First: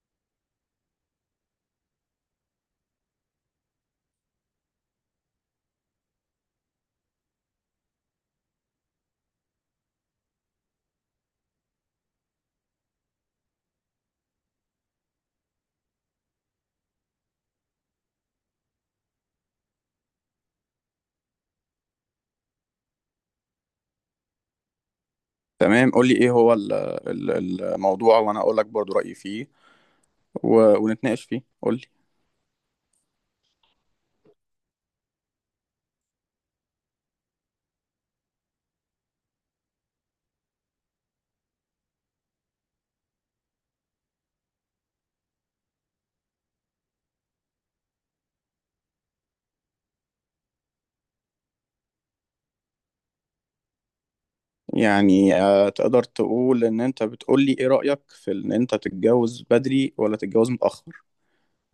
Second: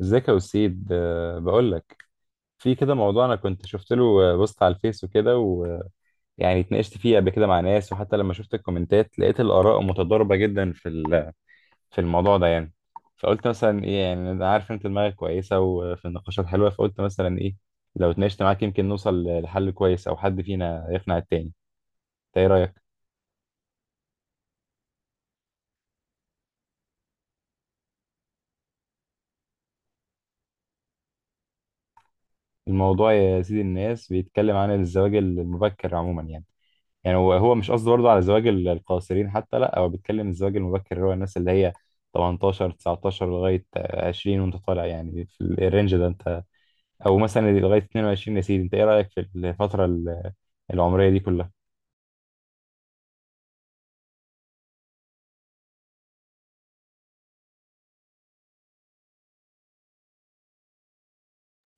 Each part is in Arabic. ازيك يا وسيد، بقول لك في كده موضوع انا كنت شفت له بوست على الفيس وكده، ويعني اتناقشت فيه قبل كده مع ناس، وحتى لما شفت الكومنتات لقيت الاراء متضاربه جدا في في الموضوع ده يعني. فقلت مثلا ايه، يعني انا عارف انت دماغك كويسه وفي النقاشات حلوه، فقلت مثلا ايه، لو اتناقشت معاك يمكن نوصل لحل كويس او حد فينا يقنع التاني. انت ايه رايك؟ تمام، قول لي ايه هو الموضوع وانا اقول لك برضو رأيي فيه، ونتناقش فيه. قول لي. الموضوع يا سيدي، الناس بيتكلم عن الزواج المبكر عموما، يعني هو مش قصده برضه على زواج القاصرين، حتى لا، هو بيتكلم الزواج المبكر اللي هو الناس اللي هي 18 19 لغاية 20 وانت طالع، يعني في الرينج ده انت، او مثلا لغاية 22. يا سيدي انت ايه رأيك في الفترة العمرية دي كلها؟ تقدر تقول ان انت بتقول لي ايه رأيك في ان انت تتجوز بدري ولا تتجوز متأخر،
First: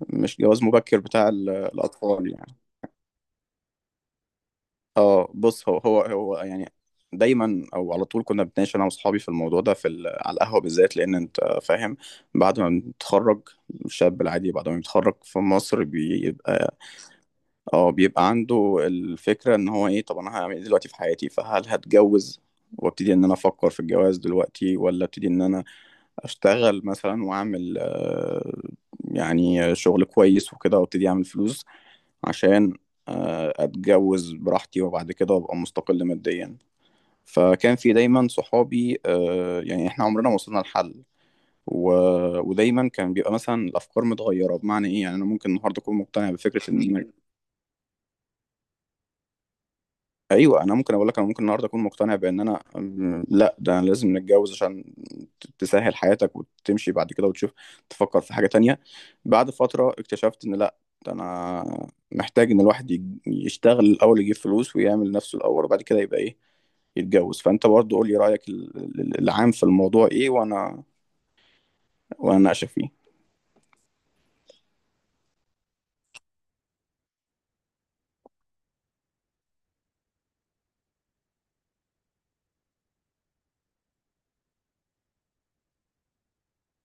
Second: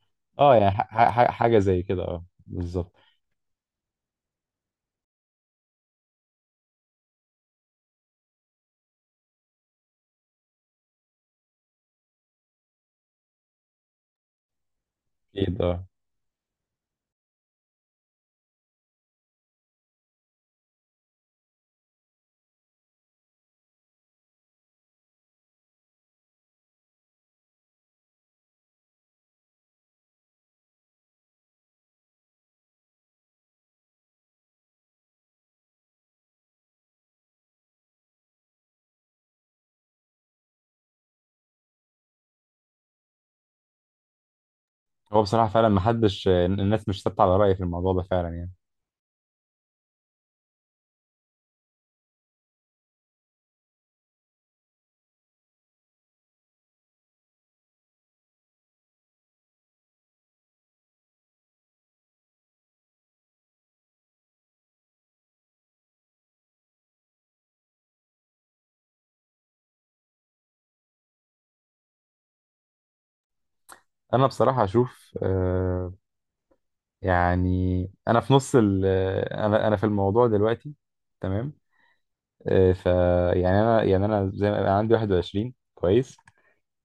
مش اه جواز يعني مبكر بتاع حاجة زي كده، اه الاطفال يعني. بالظبط. اه بص هو هو هو يعني دايما او على طول كنا بنتناقش انا واصحابي في الموضوع ده في على القهوه بالذات، لان انت فاهم بعد ما بتتخرج، الشاب العادي بعد ما بيتخرج في اكيد مصر اه. بيبقى، اه، بيبقى عنده الفكرة ان هو ايه. طب انا هعمل ايه دلوقتي في حياتي؟ فهل هتجوز وابتدي ان انا افكر في الجواز دلوقتي، ولا ابتدي ان انا اشتغل مثلا واعمل يعني شغل كويس وكده وابتدي اعمل فلوس عشان اتجوز براحتي وبعد كده ابقى مستقل ماديا. فكان في دايما صحابي، يعني احنا عمرنا ما وصلنا لحل و... ودايما كان بيبقى مثلا الافكار متغيره، بمعنى ايه؟ يعني هو انا بصراحة ممكن فعلا النهارده اكون محدش، مقتنع بفكره ان الناس مش ثابتة على رأي في الموضوع ده فعلا يعني. ايوه، انا ممكن اقول لك انا ممكن النهارده اكون مقتنع بان انا لا، ده انا لازم نتجوز عشان تسهل حياتك وتمشي بعد كده وتشوف، تفكر في حاجه تانية. بعد فتره اكتشفت ان لا، ده انا محتاج ان الواحد يشتغل الاول، يجيب فلوس ويعمل نفسه الاول وبعد كده يبقى ايه، يتجوز. فانت برضه قول لي رايك العام في الموضوع ايه، وانا اناقشك فيه. انا بصراحة اشوف آه، يعني انا في نص انا في الموضوع دلوقتي تمام. إيه، ف يعني انا، زي ما انا عندي 21، كويس.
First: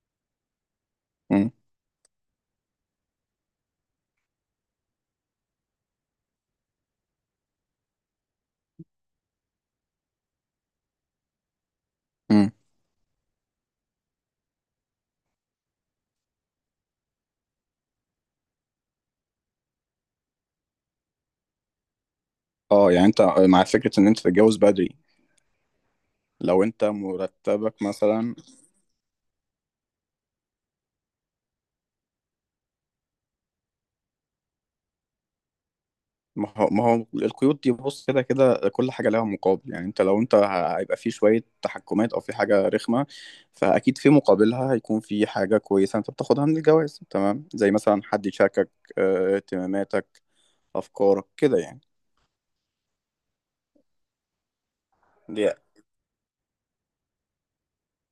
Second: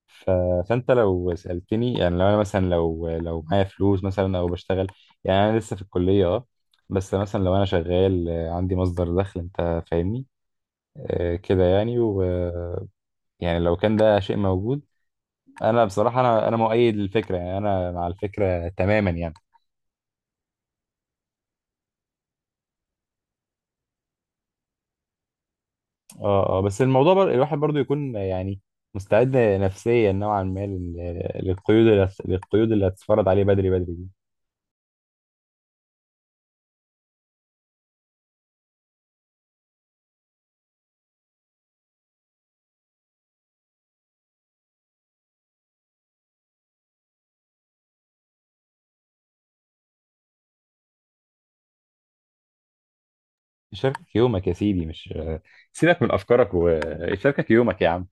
ف... فانت لو مم. سالتني، يعني لو انا مثلا، لو معايا فلوس مثلا او بشتغل، يعني انا لسه في الكليه اه، بس مثلا لو انا شغال، عندي مصدر دخل، انت فاهمني آه، كده يعني. و مم. يعني لو كان ده شيء موجود، انا بصراحه انا مؤيد للفكره، يعني انا مع الفكره تماما يعني. اه، يعني انت مع فكره ان انت تتجوز بدري اه اه، لو بس انت الموضوع الواحد برضو مرتبك يكون مثلا. يعني مستعد نفسيا نوعا ما للقيود اللي للقيود اللي هتتفرض عليه بدري، بدري دي ما هو القيود دي، بص، كده كده كل حاجه لها مقابل. يعني انت لو انت هيبقى في شويه تحكمات او في حاجه رخمه، فاكيد في مقابلها هيكون في حاجه كويسه انت بتاخدها من الجواز، تمام؟ زي مثلا حد يشاركك اهتماماتك، افكارك كده يعني. يشاركك يومك يا سيدي. مش دي سيبك من افكارك، ويشاركك يومك يا عم.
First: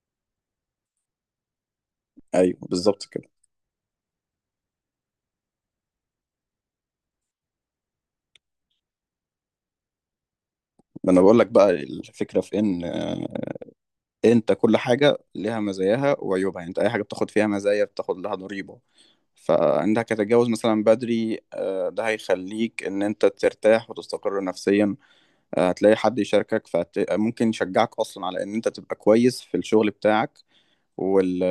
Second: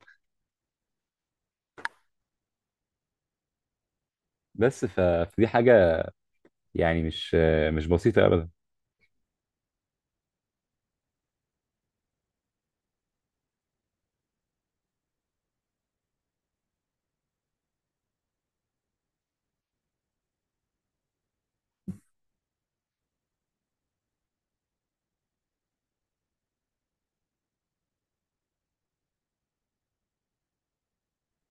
ايوه، بالظبط كده. بس فدي حاجه يعني مش بسيطه ابدا. ما انا بقول لك بقى الفكره في ان انت كل حاجه ليها مزاياها وعيوبها. يعني انت اي حاجه بتاخد فيها مزايا بتاخد لها ضريبه. فانك هتتجوز مثلا بدري ده هيخليك ان انت ترتاح وتستقر نفسيا، هتلاقي حد يشاركك، فممكن يشجعك اصلا على ان انت تبقى كويس في الشغل بتاعك وال...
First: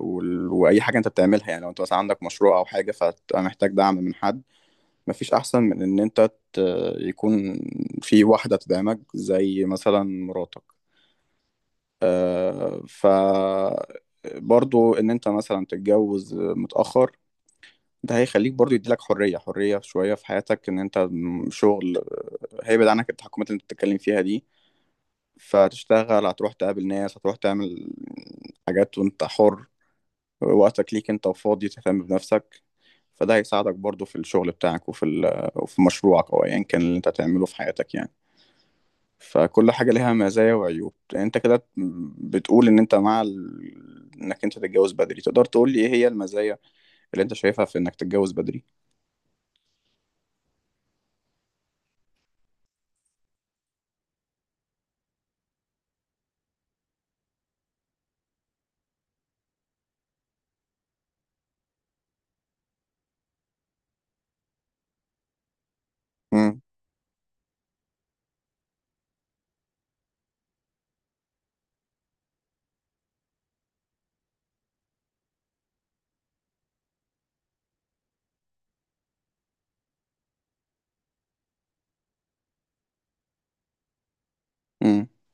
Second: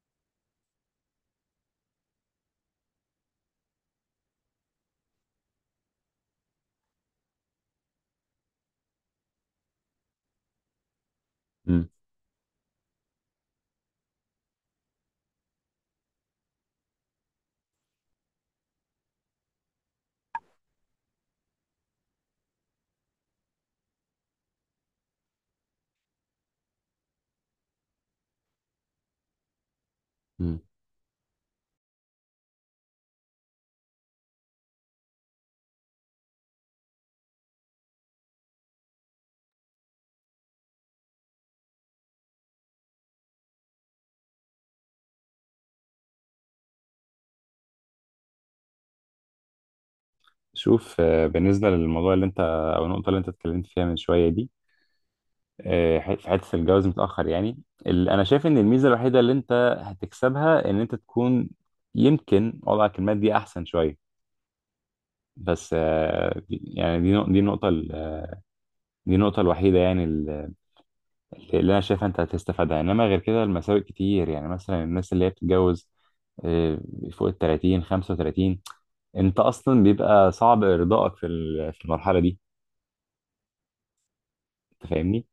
واي حاجه انت بتعملها. يعني لو انت مثلا عندك مشروع او حاجه فهتبقى محتاج دعم من حد. مفيش احسن من ان انت يكون في واحده تدعمك زي مثلا مراتك. مم. آه، ف برضو ان انت مثلا تتجوز متأخر ده هيخليك برضو، يديلك حرية، حرية شوية في حياتك، ان انت م- شغل آه، هيبعد عنك التحكمات اللي انت بتتكلم فيها دي. فتشتغل، هتروح تقابل ناس، هتروح تعمل حاجات وانت حر. مم. وقتك ليك انت، وفاضي تهتم بنفسك. فده هيساعدك برضو في الشغل بتاعك وفي وفي مشروعك او ايا كان اللي انت هتعمله في حياتك يعني. فكل حاجة ليها مزايا وعيوب. انت كده بتقول ان انت مع انك انت تتجوز بدري. تقدر تقول لي ايه هي المزايا اللي انت شايفها في انك تتجوز بدري؟ شوف آه، بالنسبه للموضوع اللي انت، او النقطه اللي انت اتكلمت فيها من شويه دي، آه، في حته الجواز متاخر يعني، انا شايف ان الميزه الوحيده اللي انت هتكسبها ان انت تكون يمكن وضعك المادي احسن شويه. بس آه، يعني دي دي النقطة الوحيدة يعني اللي أنا شايفها أنت هتستفادها، إنما غير كده المساوئ كتير. يعني مثلا الناس اللي هي بتتجوز آه، فوق ال 30 35، أنت أصلا بيبقى صعب إرضائك في في المرحلة دي. أنت امم. فاهمني؟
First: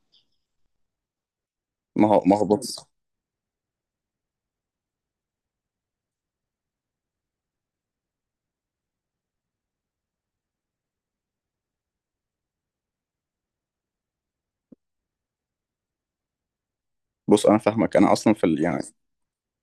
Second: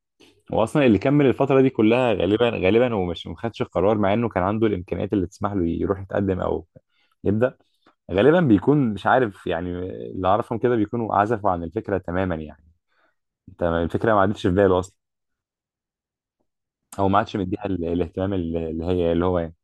وأصلا اللي كمل الفترة دي ما كلها هو غالبا، بص. غالبا ومش، ما خدش القرار مع إنه كان عنده الإمكانيات اللي تسمح له يروح يتقدم أو يبدأ. غالبا بيكون مش عارف، يعني اللي أعرفهم كده بيكونوا عزفوا عن الفكرة تماما يعني. أنت الفكرة ما عادتش في باله أصلا، هو ما عادش انا مديها فاهمك، انا الاهتمام اصلا في ال- ال... يعني اللي هي اللي هو يعني.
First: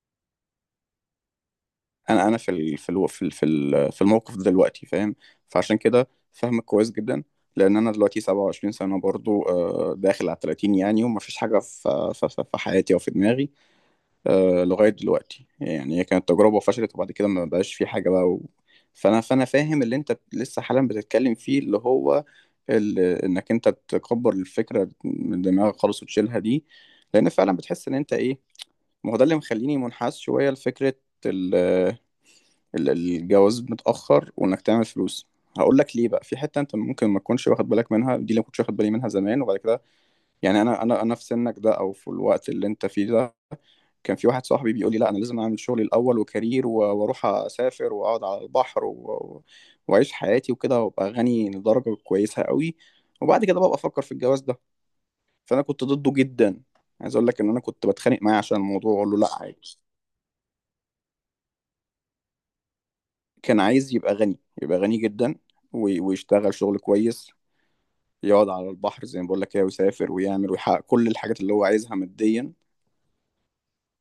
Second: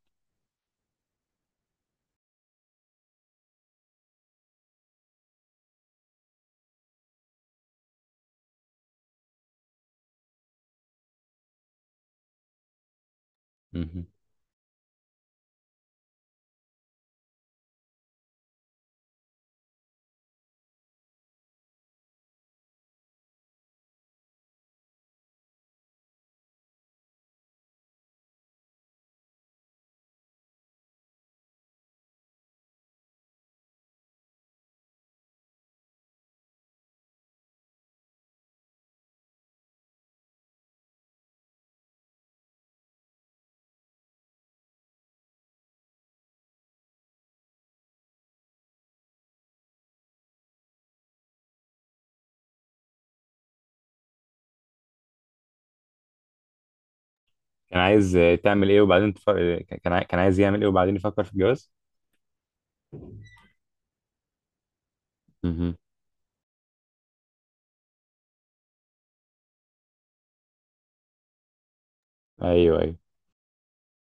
انا انا في ال... في الو... في ال... في ال... في الموقف ده دلوقتي، فاهم؟ فعشان كده فاهمك كويس جدا. لان انا دلوقتي 27 سنه برضو، داخل على 30 يعني. وما فيش حاجه في حياتي او في دماغي مهم. لغايه دلوقتي. يعني هي كانت تجربه وفشلت وبعد كده ما بقاش في حاجه بقى و... فانا فانا فاهم اللي انت لسه حالا بتتكلم فيه، اللي هو انك انت تكبر الفكره من دماغك خالص وتشيلها دي، لان فعلا بتحس ان انت ايه. ما هو ده اللي مخليني منحاز شوية لفكرة ال- الجواز متأخر وإنك تعمل فلوس. هقول لك ليه بقى، في حتة أنت ممكن ما تكونش واخد بالك منها دي، اللي ما كنتش واخد بالي منها زمان وبعد كده يعني. أنا في سنك ده أو في الوقت اللي أنت فيه ده كان في واحد صاحبي بيقول لي لا، أنا لازم أعمل شغلي الأول، وكارير، وأروح أسافر وأقعد على البحر وأعيش حياتي وكده، وأبقى غني لدرجة كويسة قوي، وبعد كده بقى أفكر في الجواز ده. فأنا كنت ضده جدا، عايز أقول لك إن أنا كان كنت عايز بتخانق آه، معاه عشان تعمل ايه الموضوع، وأقول وبعدين له لا عادي. كان عايز يعمل ايه وبعدين يفكر في الجواز. كان عايز يبقى غني، يبقى غني جدًا، مهم. و ويشتغل شغل كويس، يقعد على البحر زي ما باقول لك كده، ويسافر ويعمل ويحقق كل الحاجات اللي هو عايزها ماديًا، ايوه، ايوه.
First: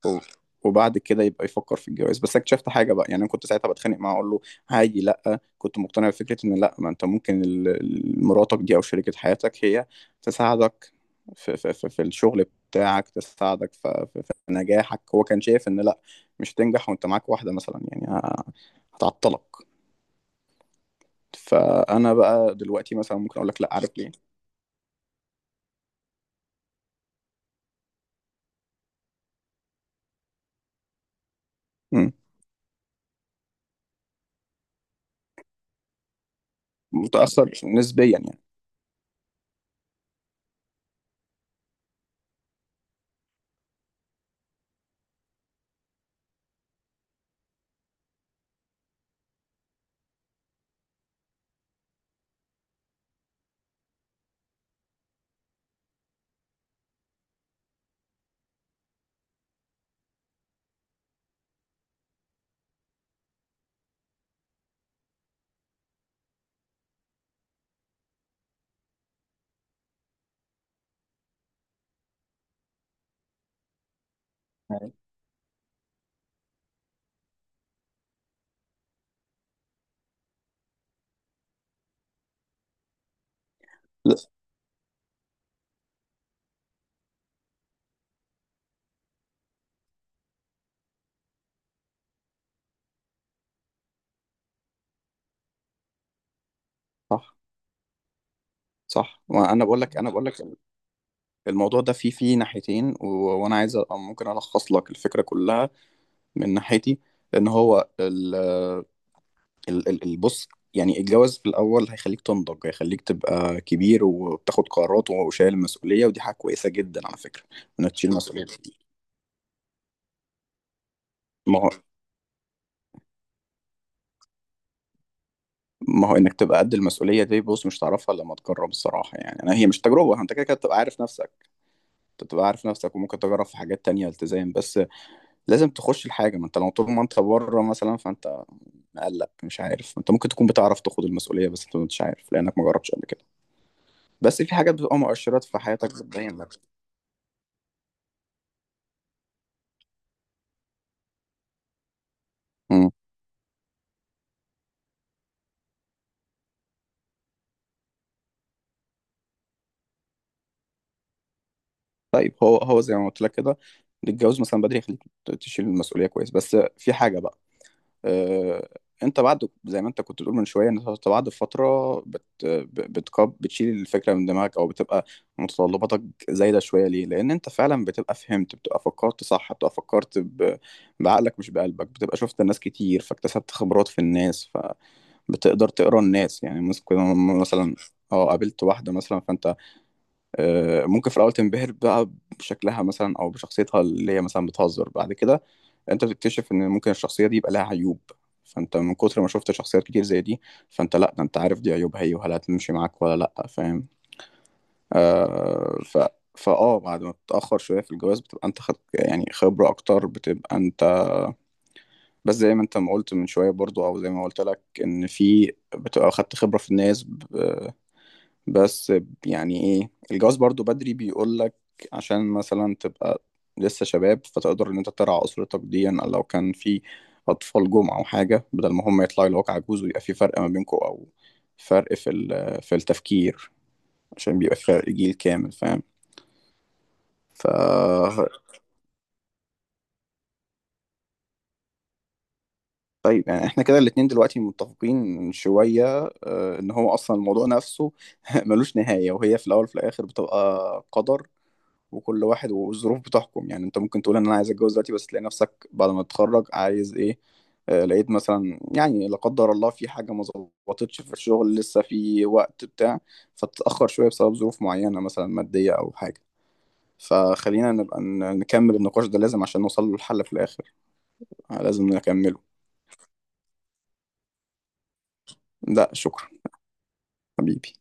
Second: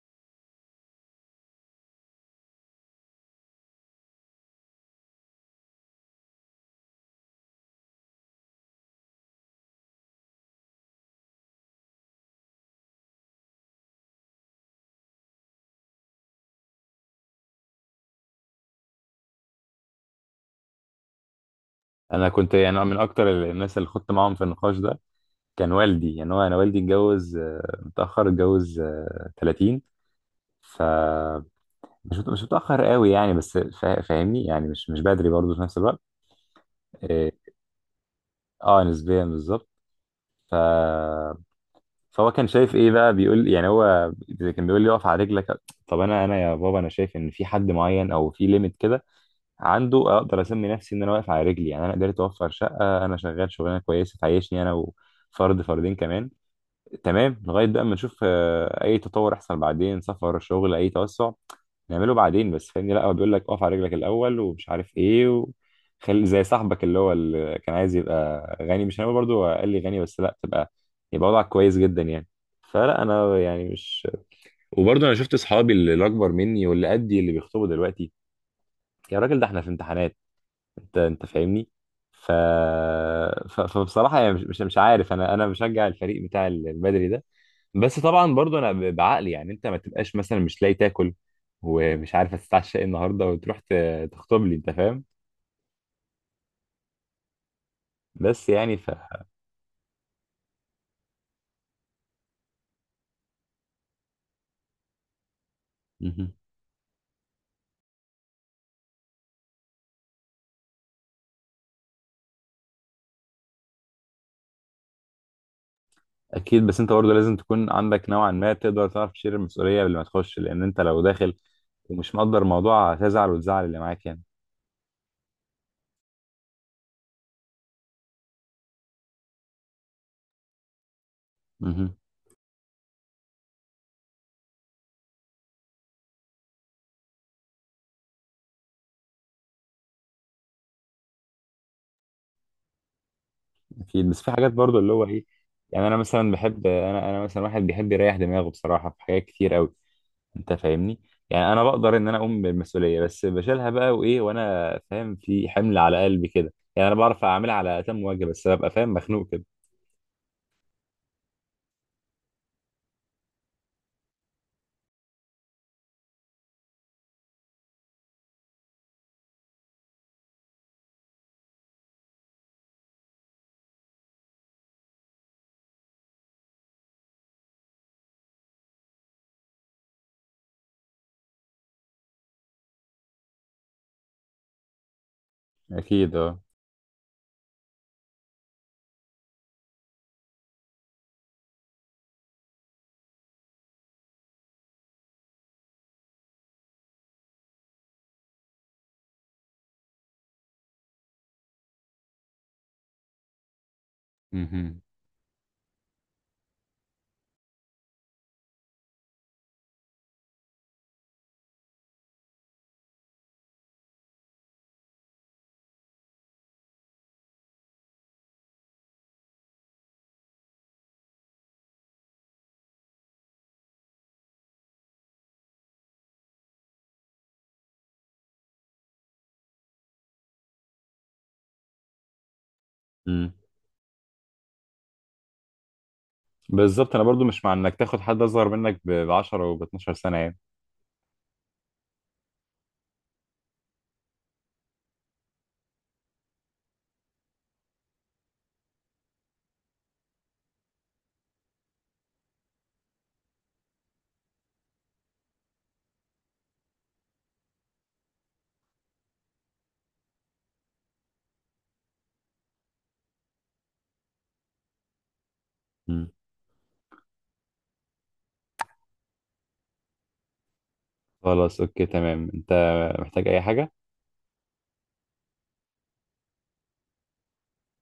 و وبعد كده يبقى يفكّر في الجواز. بس اكتشفت حاجة بقى. يعني أنا كنت ساعتها باتخانق معاه أقول له: "هاجي، لأ." كنت مقتنع بفكرة إن لأ، ما أنت ممكن ال ال مراتك دي أو شريكة حياتك هي تساعدك في في الشغل بتاعك، تساعدك ف في في نجاحك. هو كان شايف إن لأ، مش هتنجح وأنت معاك واحدة مثلًا، يعني هتعطّلك. فأنا انا كنت بقى يعني دلوقتي من مثلًا اكتر ممكن أقول لك لأ، الناس اللي عارف خدت ليه؟ معاهم في النقاش ده كان والدي، يعني هو انا والدي اتجوز آه، متاخر، اتجوز آه، 30. ف إمم، مش متاخر قوي يعني، بس فاهمني يعني مش بدري برضه في نفس الوقت. اه متأثّر نسبيًا يعني. آه، نسبيا بالظبط. ف فهو كان شايف ايه بقى، بيقول يعني، هو كان بيقول لي اقف على رجلك. طب انا، يا بابا، انا شايف ان في حد معين او في ليميت كده عنده اقدر اسمي نفسي ان انا واقف على رجلي. يعني انا قدرت اوفر شقه، انا شغال شغلانه كويسه تعيشني انا وفرد، فردين كمان، تمام، لغايه بقى ما نشوف آه، اي تطور يحصل بعدين، سفر شغل اي توسع نعمله بعدين. بس فاهمني، لا، هو بيقول لك اقف على رجلك الاول ومش عارف ايه، وخلي زي صاحبك اللي هو اللي كان عايز يبقى غني. مش هنقول برضه قال لي غني، بس لا، تبقى، يبقى وضعك كويس جدا يعني. فلا، انا يعني مش، أيوه. وبرضه انا شفت اصحابي اللي اكبر مني واللي قدي اللي بيخطبوا دلوقتي. يا راجل، ده احنا في امتحانات! انت فاهمني. ف... لأ، فبصراحه يعني مش عارف، انا بشجع الفريق بتاع البدري ده. بس طبعا برضو انا بعقلي يعني، انت ما تبقاش مثلا مش لاقي تاكل ومش عارف هتتعشى ايه النهارده وتروح تخطب لي. انت فاهم؟ صح. بس يعني ف صح. ما أنا باقول لك أنا، باقول لك الموضوع ده فيه، ناحيتين، وأنا عايز أبقى ممكن ألخّص لك الفكرة كلّها مهم. من ناحيتي. لإن هو ال ال ال ال بُص، يعني الجواز في الأول هيخلّيك تنضج، هيخلّيك تبقى كبير وبتاخد قرارات وشايل مسؤولية، ودي حاجة اكيد، كويسة بس انت جدًا برضه على لازم فكرة، تكون إنك عندك تشيل نوعا مسؤولية. ما تقدر تعرف تشيل المسؤوليه قبل ما تخش، لان انت لو داخل ما هو ومش مقدر الموضوع هتزعل وتزعل اللي معاك يعني. انك تبقى قد المسؤوليه دي، بص، مش تعرفها الا لما تجرب. الصراحه يعني انا هي مش تجربه، انت كده كده بتبقى عارف نفسك. مهم. انت بتبقى عارف نفسك وممكن تجرب في حاجات تانية التزام، بس لازم تخش الحاجه. ما انت لو طول ما انت بره مثلا فانت مقلق، مش عارف. انت ممكن تكون بتعرف تاخد المسؤوليه بس انت مش عارف لانك ما جربتش قبل كده. اكيد، بس في بس حاجات في حاجات برضو اللي بتبقى هو ايه، مؤشرات في يعني حياتك انا مثلا بتبين لك. بحب، انا مثلا واحد بيحب يريح دماغه بصراحه في حاجات كتير قوي. انت فاهمني. يعني انا بقدر ان انا اقوم مم. بالمسؤوليه، بس بشيلها بقى وايه، وانا فاهم في حمل على قلبي كده. يعني انا بعرف اعملها على اتم وجه بس ببقى فاهم مخنوق كده. طيب، هو هو زي ما قلت لك كده، الجواز مثلا بدري يخليك تشيل المسؤوليه كويس. بس في حاجه بقى، آه، انت بعد زي ما انت كنت بتقول من شويه ان انت بعد فتره بت ب- بتكب بتشيل الفكره من دماغك، او بتبقى متطلباتك زايده شويه. ليه؟ لان انت فعلا بتبقى فهمت، بتبقى فكرت صح، بتبقى فكرت بعقلك مش بقلبك، بتبقى شفت الناس كتير فاكتسبت خبرات في الناس، فبتقدر تقرا اكيد اه. الناس. يعني كنا مثلا، اه، قابلت واحده مثلا فانت ممكن في الاول تنبهر بقى بشكلها مثلا او بشخصيتها اللي هي مثلا بتهزر. بعد كده انت بتكتشف ان ممكن الشخصيه دي يبقى لها عيوب. فانت من كتر ما شفت شخصيات كتير زي دي فانت لا، ده انت عارف دي عيوبها هي، وهل هتمشي معاك ولا لا، فاهم؟ مهم. آه ف فاه بعد ما بتتاخر شويه في الجواز بتبقى انت خد يعني خبره اكتر، بتبقى انت بس زي ما انت ما قلت من شويه برضو، او زي ما قلت لك، ان في بتبقى خدت خبره في الناس. بس يعني ايه الجواز برضو بدري بيقولك، عشان مثلا تبقى لسه شباب فتقدر ان انت ترعى اسرتك ديا، أو لو كان في اطفال جم او حاجه، بدل ما هم يطلعوا لوك عجوز ويبقى في فرق ما بينكم، او فرق في في مم. التفكير، عشان بيبقى في فرق جيل كامل، فاهم؟ بالظبط، انا برضو مش ف مع انك تاخد حد اصغر منك ب 10 و ب 12 سنه يعني. طيب، يعني احنا كده الاتنين دلوقتي متفقين شويه ان هو اصلا الموضوع نفسه ملوش نهايه. وهي في الاول وفي الاخر بتبقى قدر، وكل واحد والظروف بتحكم. يعني انت ممكن تقول ان انا عايز اتجوز دلوقتي، بس تلاقي نفسك بعد ما تتخرج عايز ايه، لقيت مثلا يعني لا قدر الله في حاجة ما ظبطتش في الشغل، لسه في وقت بتاع، فتتأخر شوية بسبب ظروف معينة مثلا مادية أو مم. حاجة. فخلينا نبقى نكمل النقاش ده لازم، عشان نوصل له الحل في الآخر. خلاص اوكي لازم تمام، انت نكمله. محتاج اي حاجه؟ ده شكرا حبيبي.